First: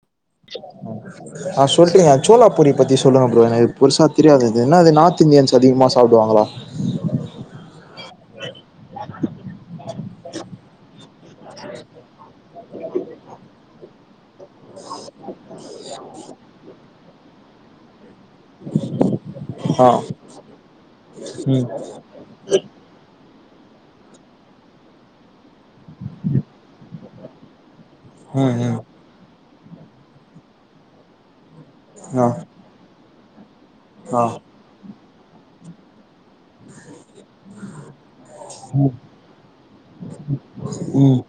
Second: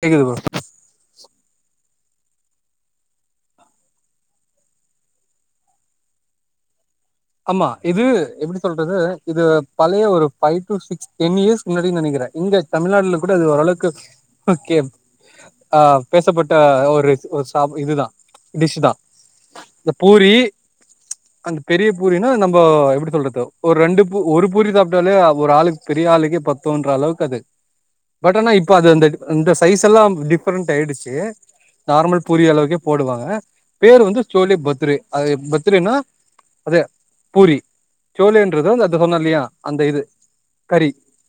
கேக்குது ப்ரோ ஆ சொல்ட்டிங்க சோலாப்பூரி பத்தி சொல்லுங்க ப்ரோ ஏனா அது பொருசா தெரியாது அது என்னா அது நார்த் இந்தியன்ஸ் அதிகமா சாப்டுவாங்களா ஆமா இது எப்டி சொல்றது இது பழைய ஒரு five to six ten years முன்னாடி நெனைக்கிற இங்க தமிழ்நாடுல கூட இது ஓரளவுக்கு ஓகே ஆ பேசப்பட்ட ஒரு ஒரு சாப் இதுதா டிஷ்தா ஆ இந்த பூரி அந்த ம் பெரிய பூரினா நம்போ எப்டி சொல்றது ஒ ரண்டு பூ ஒரு பூரி சாப்ட்டாலே அ ஒரு ஆளுக் பெரிய ஆளுக்கே பத்துன்ற அளவுக்கு அது பட் அஆனா ம் இப்ப ம் அது இந்த இந்தஸ் சைஸெல்லா டிஃப்ரெண்ட் ஆயிடுச்சு நார்மல் ஆ பூரி அளவுக்கே போடுவாங்க அ பேர் வந்து ஆ ஷோலே பத்ரெ அது பத்திரெனா அது பூரி சோளேன்றது ம் அது சொன்னல்லையா அந்த இது கறி ம்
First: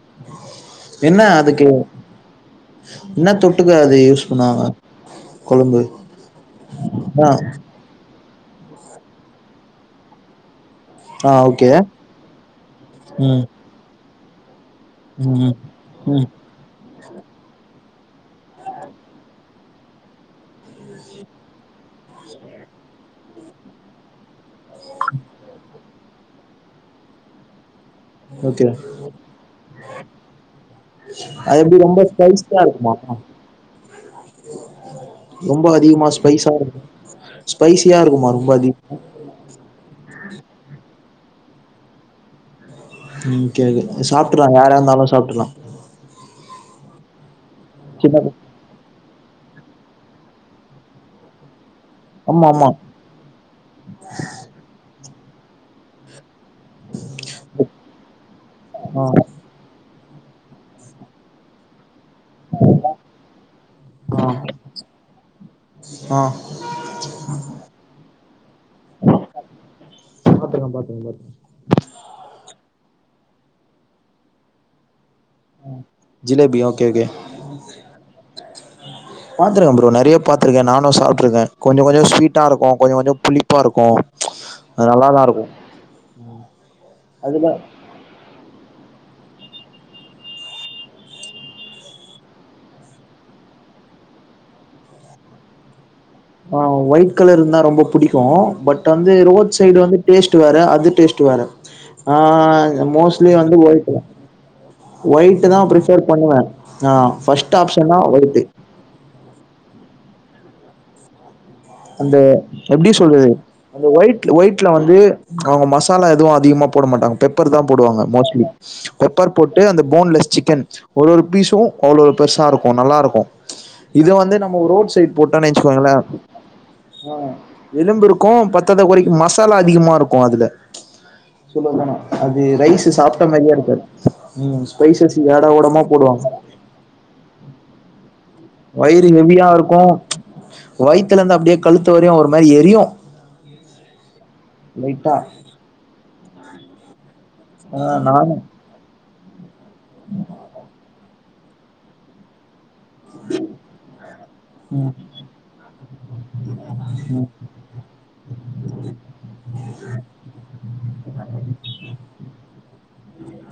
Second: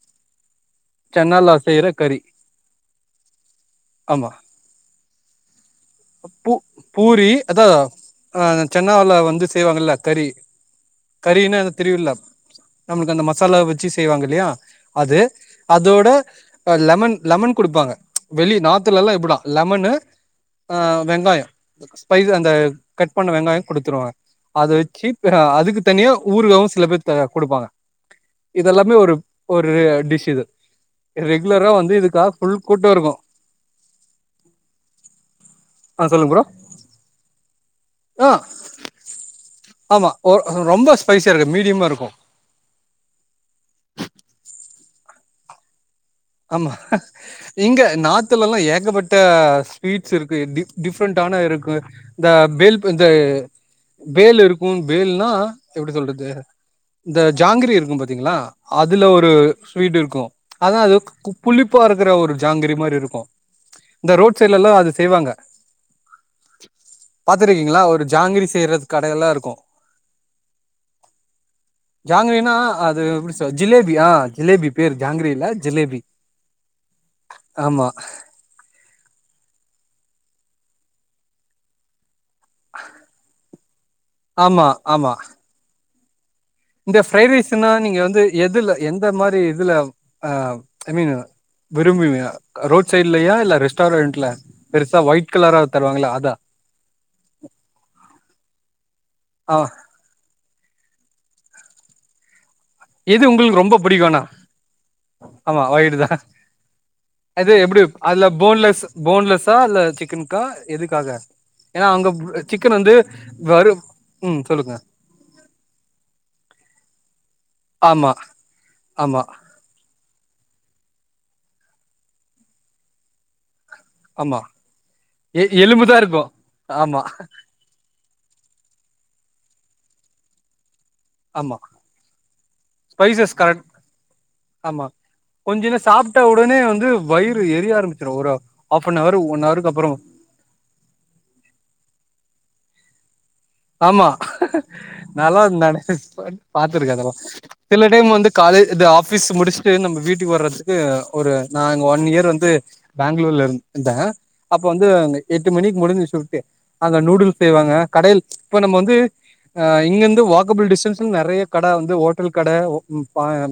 என்ன சென்னாலா அதுக்கு செய்ற கறி என்ன தொட்டுக்க அது யூஸ் ஆமா பண்ணுவாங்க கொழம்பு பூ ஆ பூரி அதா ஆ சென்னாவல்ல வந்து செய்வாங்கல கறி ஆ கறினா ஓகே அதா தெரியுல நம்ளுக்கு அந்த ம் மசாலா வச்சு செய்வாங்க இல்லயா அது ம் ம் அதோட ம் அ லெமன் லெமன் குடுப்பாங்க வெளி நார்த்துலலா இப்ளா லெமன்னு அ வெங்காயோ ஸ்பைஸ் அந்த கட் பண்ண வெங்காயோ குடுத்துருவாங் அத வச் சுத் அ அதுக்கு தனியா ஊறுகாவு சில பேர் த குடுப்பாங்க இதெல்லாமே ஒரு ஒரு டிஷ் இது அது ரெகுலரா எப்டி வந்து ரொம்ப இதுக்காக ஃபுல் ஸ்பைசியா கூட்டோ இருக்குமா இருக்கு ரொம்ப அதிகமா ஆ சொல்லுங்க ப்ரோ ஸ்பைசா இரு ஸ்பைசியா இருக்குமா ஆ ரொம்ப அதி ஆமா ஓ ரொம் ரொம்ப ஸ்பைசியா இருக்கா மீடியமா இருக்கு உம் கேக்கு சாப்ற்லா யாரா இருந்தாலு சாப்ற்லா ம இங்க நாத்துலல்லா ஏகப்பட் ட்ட ஸ்வீட்ஸ் இருக்கு டி டிஃப்ரெண்டான இருக்கு இந்தா ஆமா ஆமா பேல் இந்த பேல் இருக்கு பேல் ஆஹ் எப்டி சொல்றது இந்த ஜாங்கிரி இருக்கு பாத்தீங்களா அதுல ஒரு ஸ்வீட் இருக் க்கு அதா அது கு புளிப்பாற ற ஒரு ஜாங்கிரி மாறி இருக்கு இந்த ஆ ரோட் சைட்லல்லா அது செய்வாங்க ஆ ஆ பாத்திருக்கீங்களா ஒரு ஜாங்கிரி செய்யறது கடயெல்லா இருக்கு பாத்துருக்கே பாத்துருக்கே பாத்துருக்கே ஜாங்கிரனா அது எப்டி ஜிலேபி ஆஹ் ஜிலேபி பேர் ஜாங்கிரி இல்ல ஜிலேபி ஜிலேபியா ஓகே ஓகே ஆமா பாத்துருக்க ப்ரோ நறய பாத்துருக்க நானு சாப்ட்டுருக்க கொஞ்ச கொஞ்ச ஸ்வீட் ட்டா இருக்கு கொஞ்சோ கொஞ்சோ புளிப்பா இருக்கு ஆமா அது ஆமா நல்லாதா இருக்கு இந்த பிஃரைட் அதுல ரைஸ்னா நீங்க வந்து எதுல எந் இந் மாதிரி இதுல ஐ மீன் வெருமீனு ரோட் சைட்லயா இல்ல ரெஸ்டாரண்ட்ல பெருசா ஒயிட் கலரா தருவாங்கள்ள அத் ஆஹ் ஒயிட் கலர் இருந்தா ரொம்ப புடிக்கு பட் வந்து ஆ ரோட் சைடு வந்து டேஸ்ட்டு வேற அது டேஸ்ட் ட்டு வேற ஆ எது மோஸ்ட்லி வந்து உங்களுக்கு ரொம்ப ஒயிட் புடிக்கும்னா ஒயிட் ஆமா வயிடு ப்ரிஃபர் தா பண்ணுவே ஆ அது ஃபர்ஸ்ட் எப்டி ஆப்ஷன்னா அதுல ஒயிட்டு போன்லஸ் போன்லெஸ்ஸா இல்ல சிக்கன் க்கா எதுக்காக ஏன்னா அங்க அந்த சிக்கன் எப்டி வந்து சொல்றது வரு அந்த ஒயிட் ம் ஒயிட்ல சொல்லுங்க வந்து அவங்க மசாலா எதுவு அதிகமா போட மாட்டாங்க பர் தா போடுவாங்க ஆமா மோஸ்ட்லி ஆமா பெப்பர் போட்டு அந்த போன்லெஸ் சிக்கன் ஒரு ஒரு பீஸும் அவ்வளோ பெருசா இருக்கு நல்லாருக்கு இதே வந்து ஆமா நம்ம ரோட் சைட் எ போட்டோம்னு வச்சுக்கோங்களே எலும்புதா இருக்கு ஆமா ஆஹ் எலும்புருக் க்கு பத்தாத கொறைக்கு மசாலா அதிகமா இருக்கு அதுல ஆமா சொல்லர்தானா அது ரைஸ்ஸு சாப்ட்ட ஸ்பைசஸ் மாரியே கரெக்ட் இருக்காது ம் ஆமா ஸ்பைசஸ் கொஞ்ச நேர ஏடாகுடமா சாப்ட்ட போடுவாங்க உடனே வந்து வயிறு எரிய ஆரம்பிச்சிரு ஒரு ஆஃப் அன் வயிறு அவர் ஒன் அவருக்கு ஹெவியாருக்கு அப்புறோ வயித்துல இருந்து அப்டியே கழுத்து வரையு ஒரு மாரி எரி யு ஆமா நல்லா வந் தானே பாத்துருக்க அதல்லா ஆ சில டைம் வந்து நானு காலைய் இது ஆஃப் பீஸ் முடிச்சு ட்டு நம்ம வீட்டுக்கு வர்றதுக்கு ஒரு நா இங்க ஒன் இயர் வந்து பேங்களூர்ல இருந்த அப்போ வந்து ம் அங்க எட்டு மணிக்கு முடிஞ்சிடு சிப்ட்டு அங்க நூடுல்ஸ் செய்வாங்க கடையில் இப்போ நம்ம வந்து அ இங்கிருந்து வாக்கபிள் டிஸ்டன்ஸ்ல நெறைய கட வந்து ஹோட்டல் கட [inaudible]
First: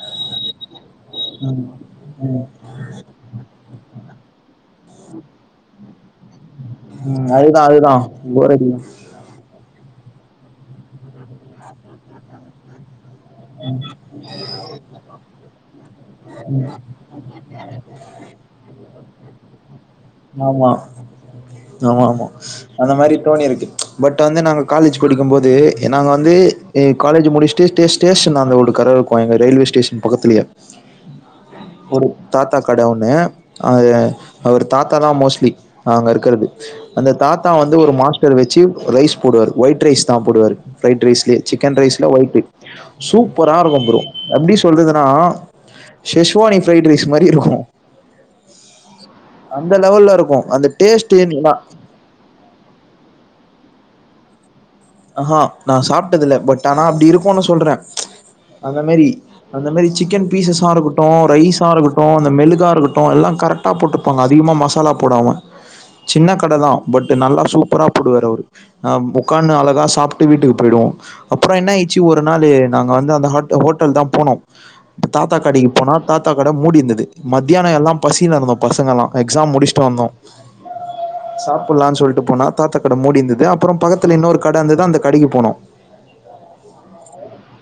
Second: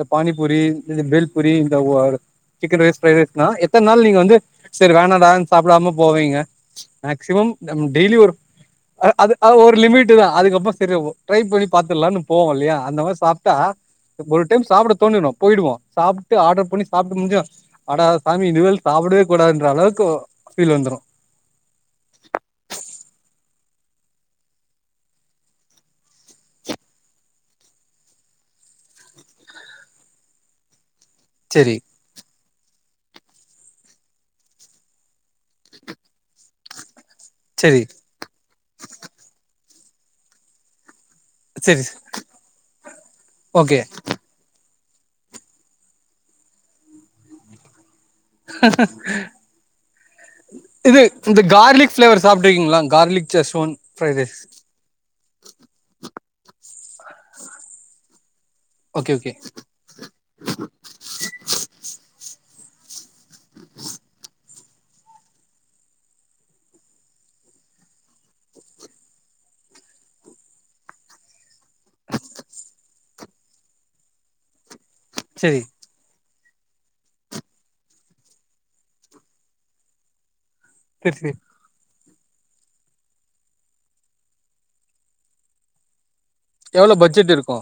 இந்த பானிபூரி இந்த பேல்புரி ம் இந்த உவ சிக்கன் ரைஸ் ஃப்ரைட் ரைஸ்னா எத்தன நாள் நீங்க வந் து செரி வேணாடான் சாப்புடாமப் போவீங்க ம் அதுதா அதுதா போரடிக்கு து அது ஒரு லமிட்டு தா அதுக்கப்புற செரி ட்ரை பண்ணி பத்தர்லான்னு போவோ இல்லைய அந்த மாரி சாப்ட்டா ஒரு டைம் சாப்பிட தோணிர்ன்னு போயிடுவோ சாப்ட்டு ஆடர் பண்ணி சாப்ட்டு முடிஞ்சோ ஆடா சாமி இனிமேல் சாப்பிடவே கூடத் என்ற அளவுக் ஆமா ஆமாமா அந்த மாரி தோணிருக்கு பட் வந்து நாங்க காலேஜ் படிக்கும் போது எ நாங்க வந்து எ காலேஜ் முடிச்சுட்டு ஸ்டேஸ் ஸ்டேஷனாண்ட ஒரு கரவுருக்கூ எங்க ரயில்வே ஸ்டேஷன் பக்கத்திலே ம் செரி ஒரு தாத்தா கடை ஒண்ணே அ அவர் தாத்தா தா மோஸ்ட்லி அங்க இருக்கறது அந்த தாத்தா வந்து செரி ஒரு மாஸ்டர் வச்சு ரைஸ் போடுவரு ஒய்ட் ரைஸ் சாப்பிடுவாரு ப்ரரைட் ரைஸ் சிக்கன் செரி ரைஸ்ல ஒய்ட்டு் சூப்பரா ஓகே இருக்கு புரோ எப்டிஸ் சொல்றதுன்னா செஷ்வானி ப்ரைட் ரைஸ் மாரி இருக்கு இருக்கு அந்த [inaudible] இது டேஸ்ட் இந்த நா கார்லிக் பிளேவர் சாப்பிட்டுருக்கீங்களா கார்லிக் செஸ்வொன் ப்ரைட் ரைஸ் அஹா நான் சாப் டதுல்ல பட் ஆனா அப்டி இருக்குனு சொல்றே அந்த மேரி ஓகே ஓகே அந்த மேரி சிக்கன் பீசஸாஇருகட்டு ரைஸாருக்கட்டு அந்த மெழுகு இருக்கட்டு எல்லா கரெட்டா போட்டுருப்பாங்க அதிகமா மசாலா போடாம சின்னகட தா பட்டு நல்லா சூப்பரா போடுவரு அவ்ரு அ உட்கான்னு அல சாப்ட்டு வீட்டுக்கு போய்டுவோ அப்புற என்ன ஆயிச்சு ஒரு நாளு நாங்க வந்து அந்த ஹாட் ஹோட்டல் தான் போனோ தாத்தா சரி கடிக்கு போனா தாத் தாதா கட மூடிந்துது மத்தியான எல்லா பசில இருந்தோ பசங்கல்லா எக்ஸாம் முடிஸ்ட்டு வந்தோ சரி சரி சாப்புட்லான் சொல்ட்டு போனா தாத்தக்கட மூடிந்துது அப்புற பக்கத்தில இன்னொருக் கடந்துது அந்த கடைக்கு போனோ எவ்ளோ பட்ஜெட் இருக்கு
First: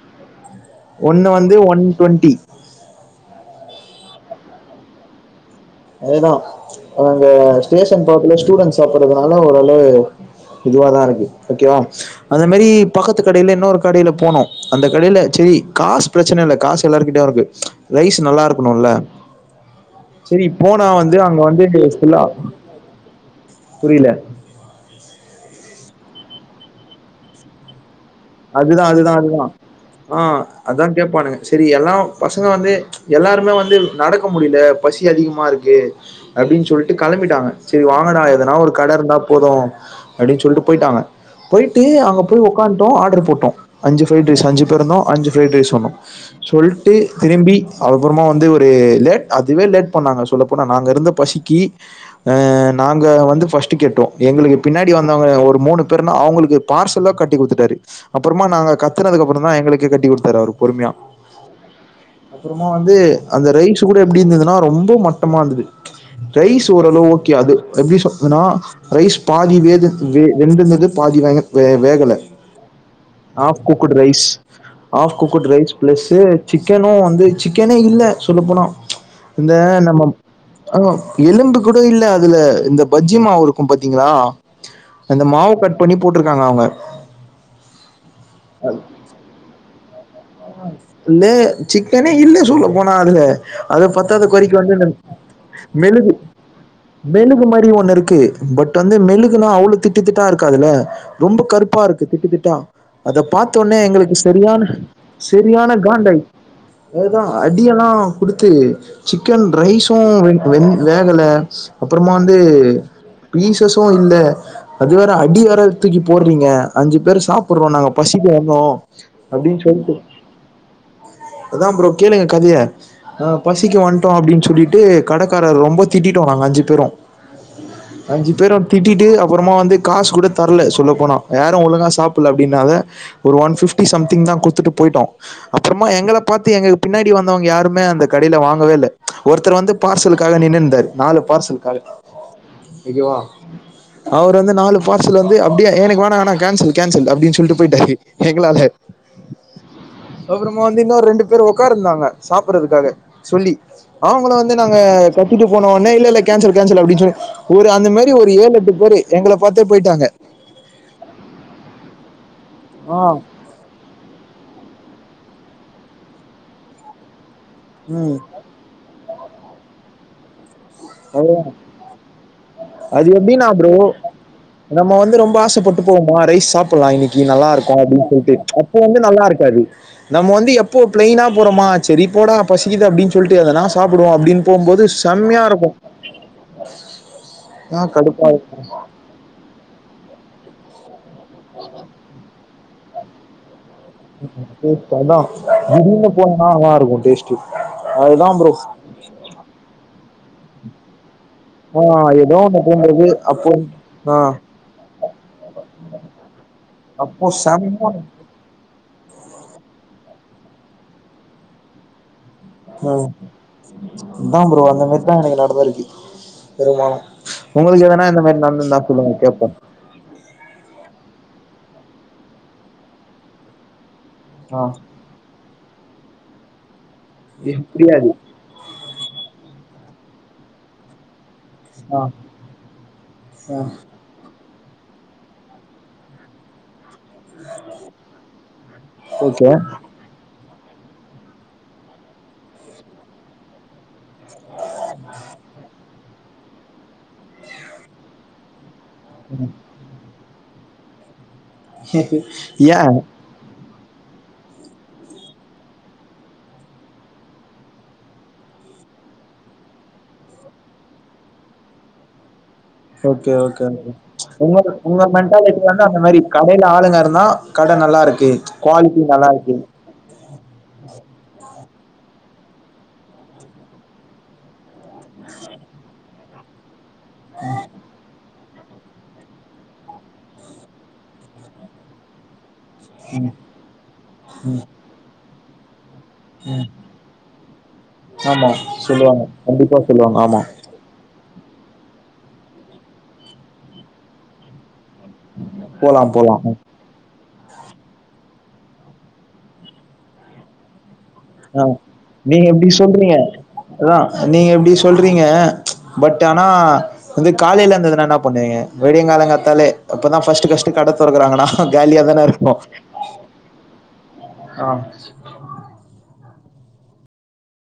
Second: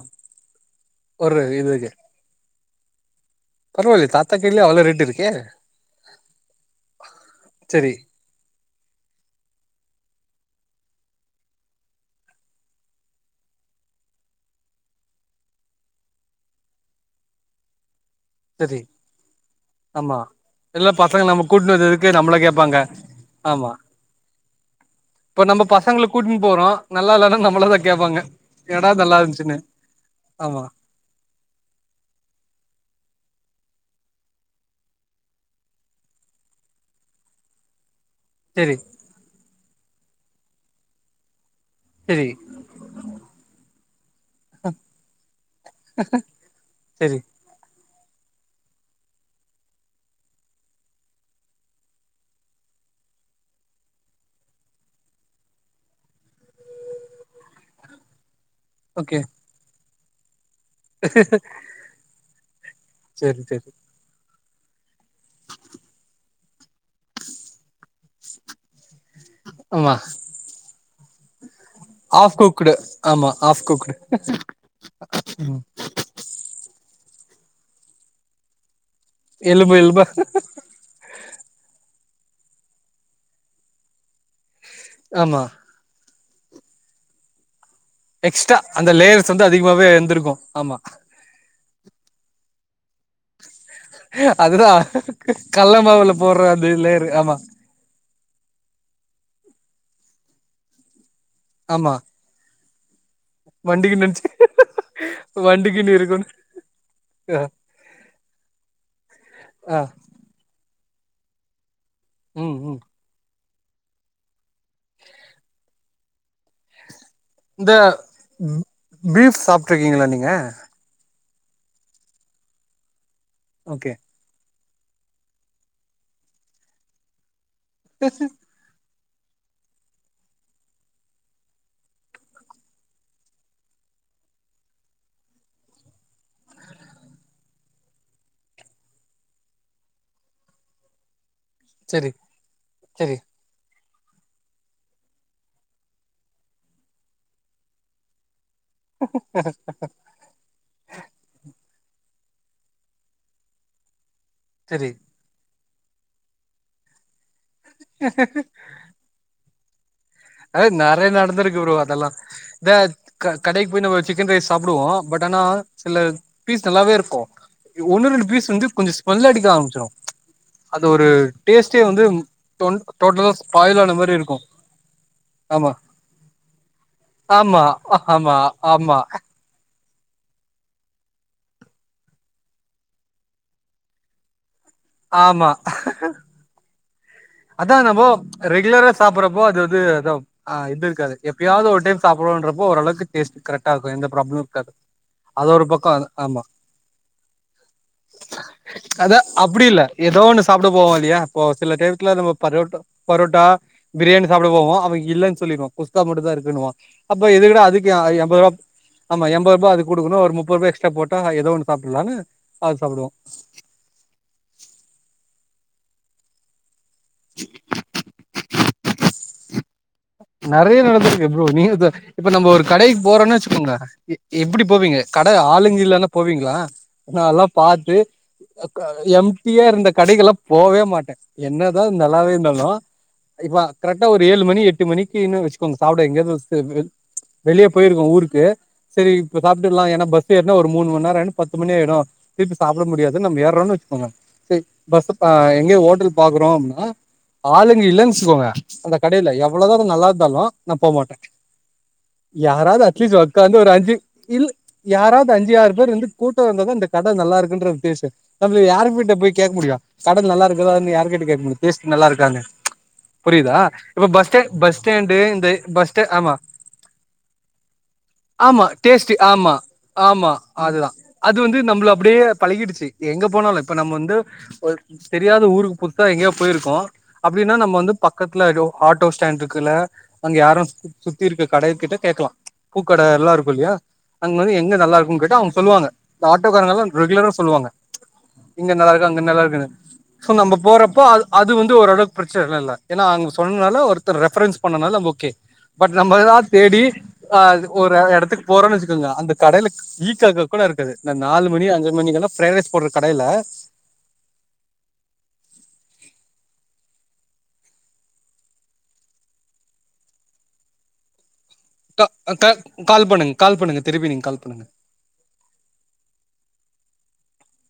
ஒண்ணு வந்து ஒன் டுவெண்டி பரவால்லே தாத்தா கைல அவ்ளவ் ரெட் இருக்கே அவ்ளதா அங்க சரி ஸ்டேஷன் போறத்துல ஸ்டூடெண்ட்ஸ் போறதுனால ஓரளவு இதுவாதாருக்கு ஓகேவா அத மேரி பக்கத்து கடையில இன்னொரு கடையில போனோ அந்த கடையில செரி காசு பிரச்சன இல்ல காசு எல்லார்கிட்டயு இருக்கு ரைஸ் நல்லா சரி இருக்கணுல்ல ஆமா எல்லா பசங்க கூட்ன்னு வந்தது எதுக்குன்னு எல்லா நம்மள கேப்பாங்க ஆமா புரியல அப்ப நம்ப பசங்கள கூட்டுனு போறோ நல்லால்லனா நம்மளதா அதுதா அதுதா அதுதா ஆமா அத கேப்பானுங்க சரி எல்லா பசங்க வந்து எல்லாரு ல்லா வந்து நடக்க முடில பசி அதிகமா இருக்கு அப்டின் சொல்ட்டு களம்பிட்டாங்க செரி வாங் வாடா எதுனா ஒரு சரி கட இருந்தா போது அப்டின் சொல்ட்டு போய்ட்டாங்க போய்ட்டு அங்க சரி போய் ஒக்காந் ட்டோ ஆர்டர் போட்டோ அஞ்சு ப்ஃரைட் ரைஸ் அஞ்சு பேருந்து அஞ்சு ப்ஃரைட் ரைஸ் சொன்னோ சொல்லிட்டு சரி திரும்பி அப்புறமா வந்து இவுரு லேட் அதுவே லேட் பண்ணாங்க சொல்லப்போனா நாங்க இருந்த பஸிக்கி அ நாங்க வந்து ஃபஸ்ட்டு கேட்டோ எங்களுக்கு பின்னாடி வந்தவங்க ஒரு மூணு பேருனா அவங்களுக்கு பார்சலா கட்டி குடுத்துட்டாரு அப் அப்புறமா நாங்க ஓகே கத்துனதுக்கு அப்புறோ தா எங்களுக்கு கே கட்டி கொடுத்தாரு அவுருப் பொறுமையா அப்புறமா வந்து சரி அந்த சரி ரைஸ் கூட எப்பிடி இருந்ததுனா னா ரொம்ப மட்டமா இருந்தது ரைஸ் ஓரளவு ஓகே அது எப்பிடி சொல் எனா ரைஸ் பாதி வேது ஆமா வெந்துருந்தது பாதி வேக வே வேகல ஆஃப் குக்குடு ஆமா half cooked rice, half cooked rice plus sick chicken வந்து சிக்கனே இல்ல சொல்ல போனா இந்த எலும்பு நம்ம எலும்பா அ எலும்பு கூட இல்ல இல்ல இந்த பஜ்ஜி மாவு இருக்கும் பாத்தீங்களா அந்த ஆமா மாவ கட் பண்ணி போட்ருக்காங்க அவுங்க எக்ஸ்ட்ரா அந்த லேயர்ஸ் வந்து அதிகமாவே இருந்திருக்கு ஆமா இல்லே சிக்கனே இல்ல சொல்லப் போனா அதுல அத பத்தாத கொறைக்கு அதுதா வந்து அந்த கல்ல மெழுகு மாவுல போடுற அந்த லேயரு ஆமா மெழுகு மாரி ஒன்னு இருக்கு பட் வந்து மெழுகுனா அவ்ளோ திட்டுத்திட் தா இருக்காதுல ரொம்ப கருப்பா ஆமா இருக்கு திட்டுத்திட்டா அத பாத்த ஒன்னே வண்டிக்கு எங்களுக்கு நெனச்சு செரியான சரியான வண்டிக்குன்னு காண்டாய் இருக்குன்னு அதுதா ஆ அடியெல்லா குடுத்து சிக்கன் ஆ ரைஸூ வெ வெந் வேகல அப்பறமா வந்து ம் ம் பீசஸு இல்ல அது வேற அடி வேற தூக்கி போ றீங்க அஞ்சு பேர் சாப்புர்றோ இந்த நாங்க பசிக்கு வந்தோ அப்டின் சொல் ங்களா நீங்க அதா ப்ரோ கேளுங்க கதைய ஆ பசிக்கு ஓகே வண்ட்டோ அப்டின் சொல்லி ட்டு கடக்காரர் ரொம்ப திட்டிட்டோ நாங்க அஞ்சு பேரு அஞ்சு பேரு திட் டிட்டு அப்பறமா வந்து காஸ் கூட தர்ல சொல்லப் போனா யாரு ஒழுங்கா சாப்புல்ல அப்டினால ஒரு ஒன் ஃபிஃப்டி சம்திங் தா குத்துட்டு போய்ட்டோ அப்பறமா எங்கள பாத்து எங்க பின்னாடி வந்தவங்க யாருமே அந்த கடைல வாங்கவே இல்ல ஒருத்தர் வந்து பார்சலுக்காக நின்னுந்தாரு நாலு பார்சல் காலு சரி சரி ஓகேவா அவ்ரு வந்து நாலு பார்சல் வந்து அப்டியே எனக்கு வேணா ஆனா கேன்சல் கேன்சல் அப்டின் சொல்ட்டு போயிட்டாரு எங்களால அப்பறமா வந்து இன்னொரு ரெண்டு பேரு ஒக்காருந்தாங் க சாப்புர்றதுக்காக சொல்லி அவுங்கள வந்து நாங்க சரி கத்திட்டு போன ஒன்னே இல்ல இல்ல கேன்சல் கேன்சல் அப்டின் சொலி ஒரு அந்த மாரி ஒரு ஏழெட்டு பேரு எங்கள பாத்தே போயிட்டாங்க அத நறையா நடந்துருக்கு ப்ரோ அதெல்லா தா ஆ க கடைக் போய் நம்ம சிக்கன் ரைஸ் சாப்டுவோ பட் ஆனா சில பீஸ் நல்லாவே இருக்கு ஒன்னு ம் ரெண்டு பீஸ் வந்து கொஞ்சோ கொல்ல அடிக்க ஆரம்பிச்சிரு அது ஒரு அதுதா டேஸ்ட்டே வந்து டொன் அது டோட்டலா ஷ்பாயிலான மாரி இருக்கு ப ஆமா ஆசப்பட்டு போவோமா ரைஸ் சாப்பல்லா இன்னிக்கு நல்லா ஆமா இருக்கு அப்டின்னு சொல்ட்டு ஆமா அப்ப வந்து ஆமா நல்லா இருக்காது நம்ம வந்து எப்போ பிளைனா போறோமா சேரி போட பசிக்து அப்டின்னு சொல்ட்டு எதனா சாப்டுவோ அப்டின் போம்போது செம்மையா இருக்கு ஹ்ஹ அதா ஆனா நம்போ கடுப்பா இருக்கு ரெகுலரா சாப்பறப்போ அது வந்து தோ அ இது இருக்காது எப்பயாவது ஒரு டைம் சாப்பரோன்றப்போ அப்போ ஓரளவுக்கு டேஸ்ட் கரெக்ட் அதா பக்கோ அது திடீர்னு போனா ஆமா நல்லாருக்கு டேஸ்ட்டு அதுதா ப்ரோ அதா அப்டி இல்ல ஏதோ ஒன்னு சாப்ட போவோ இல்லயா இப்போ சில ஆ டைம் ட்ல நம்ம ஏதோ ஒண்ணு பரோட்டா போம்போது பரோட்டா அப்போ ஆ பிரியாணி சாப்ட போவோ அவுங்க இல்லன்னு சொல்லிருவா குஸ்கா மட்டுந்தா இருக்குனுவா அப்போ அப்ப எதுக்குடா அதுக்கு செம்ம எண்பதுருபா ஆமா என்பதுரூபா அதுக்கு குடுக்கணு ஒரு முப்பரூபா எக்ஸ்ட்ரா போட்டா எதோ ஒண்ணு சாப்ட்றலால ம் அதான் ப்ரோ அந்த மாரிதா எனக்கு நடந்தா இரு வருமானோ உங்களுக்கு எதனா இந்த மாரி நடந் டந்தா சொல்லுங்க கேப்போ நெறயா நடந்திருக்கு ப்ரோ நீங்க இது இப்ப நம்ம ஒரு கடைக்கு போறோனு வெச்சுக்கோங்க எ எப்டி ஆ போவீங்க கட ஆளுங்க இல்லனா போவீங்ளா நா எல்லா பாத்து எப்டியாது க்கா அ எம்டியா இருந்த கடைக்கெல்லா போவே மாட்ட என்னதா ஆ நல்லாவே இருந்தாலு இப்ப ஆ கரெக்டா ஒரு ஏழு மணி எட் ட்டு மணி க்கினு வெச்சுக்கோங்க சாப்பிட எங்கயாவது செப் வெல் வெளிய போயிருக்கோ ஊருக்கு சரி இப்ப ஓகே சாப்பிட்டுக்லா ஏனா பஸ் ஏற என்ன ஒரு மூண் மண் நேரோன் பத்து மணி ஆயிரு திருப்பி சாப்பிட முடியாது நம் ஏர்றோனு வெச்சுக்கோங்க சரி பஸ் ஆ எங்யோ ஹோட்டல் பாக்குறோம்னா ஆளுங்க இல்லனு வெச்சுகோங்க அந்த கடையில எவ்வளோதா பாத்தாலு நா போகமாட்டே ஏ யாராவ்து ஓகே அட்லீஸ் ஒக்காந்து ஒரு அஞ் சு இல் யாராவ்து அஞ்சு ஆறு பேரு இருந்து கூட்டோ வந்ததா இந்த கட நல்லா இருக்குன்றது பேசு நம்ள யார கிட்ட போய் கேக் முடியு கட நல்லா ருக்கதானு யாரு கிட்ட கேக் முடி டேஸ்ட்டு நல்லாருக்கானு ஓகே புரியுதா ஓகே இப்ப பஸ் ஸ்டாண் உங்க உங்க [inaudible] மென்டாலிட்டி வந்து அந்த மாரி கடையில ஆளுங்க இருந்தா கட நல்லா ருக்கு ஆமா குவாலிட்டி டேஸ்ட்டு நல்லா ஆமா ருக்கு து நம்பள அப்டியே பழகிடுச்சி எங்க போனால இப்ப நம்ம வந்து ஒரு தெரியாத ஊருக் புத்சா எங்கேயோ போயிருக்கோ அப்டின்னா நம்ம வந்து பக்கத் துல ஆட்டோ ஸ் டாண்ட்ருக்குல அங்க யாரு சு சுத்தி இருக்க கடைய கிட்ட கேக்கலா பூக்கட எல்லா ருக்கு இல்லியா அங் வந்து எங்க நல்லா ருக்கும் கேட்டு அவுங் சொல்லுவாங்க இந்த ஆட்டோக்காரங்க எல்லா ரெகுலரா சொல்லுவாங்க ஆமா ச்ச் இங்க நல்லா ருக்கு அங்க சொல்லுவாங்க நல்லா ருக்குனு கண்டிப்பா சொல்லுவாங்க சோ ஆமா நம்ப போறப்போ அது அது வந்து ஓரளவு ப்ரெச்சலா இல்ல ஏன்னா அங் சொன்னால ஒரு த்தர் ரெஃப்ரன்ஸ் பண்ணனால ஓகே பட் போலா நம்ம எல்லா போலா தேடி ஆ அது ஒரு அ எடத்துக் போறோன் வச்சுக்குங்க அந்த கடையில க் ஈ காக்கா கூட இருக்காது இந்த நாலு அ மணி அஞ்சு மணிக்கெல்லா நீங்க ஃப்ரைட் இப்டி ரைஸ் போடுற சொல்றீங்க கடையில அதா நீங்க இப்டி சொல்றீங்க ச்ச் பட் ஆனா வந்து காலையில இருந்ததுனா என்னா பண்வீங்க வெடியங் காலங்கத்தாலே இப்பதா ஃபஸ்ட்டு ஃபஸ்ட்டு கட தொறக்குறாங்கனா தா அ த கால் பண்ணுங் கால் பண்ணுங்க திருப்பி நீங்க கால் பண்ணுங்க ஆ.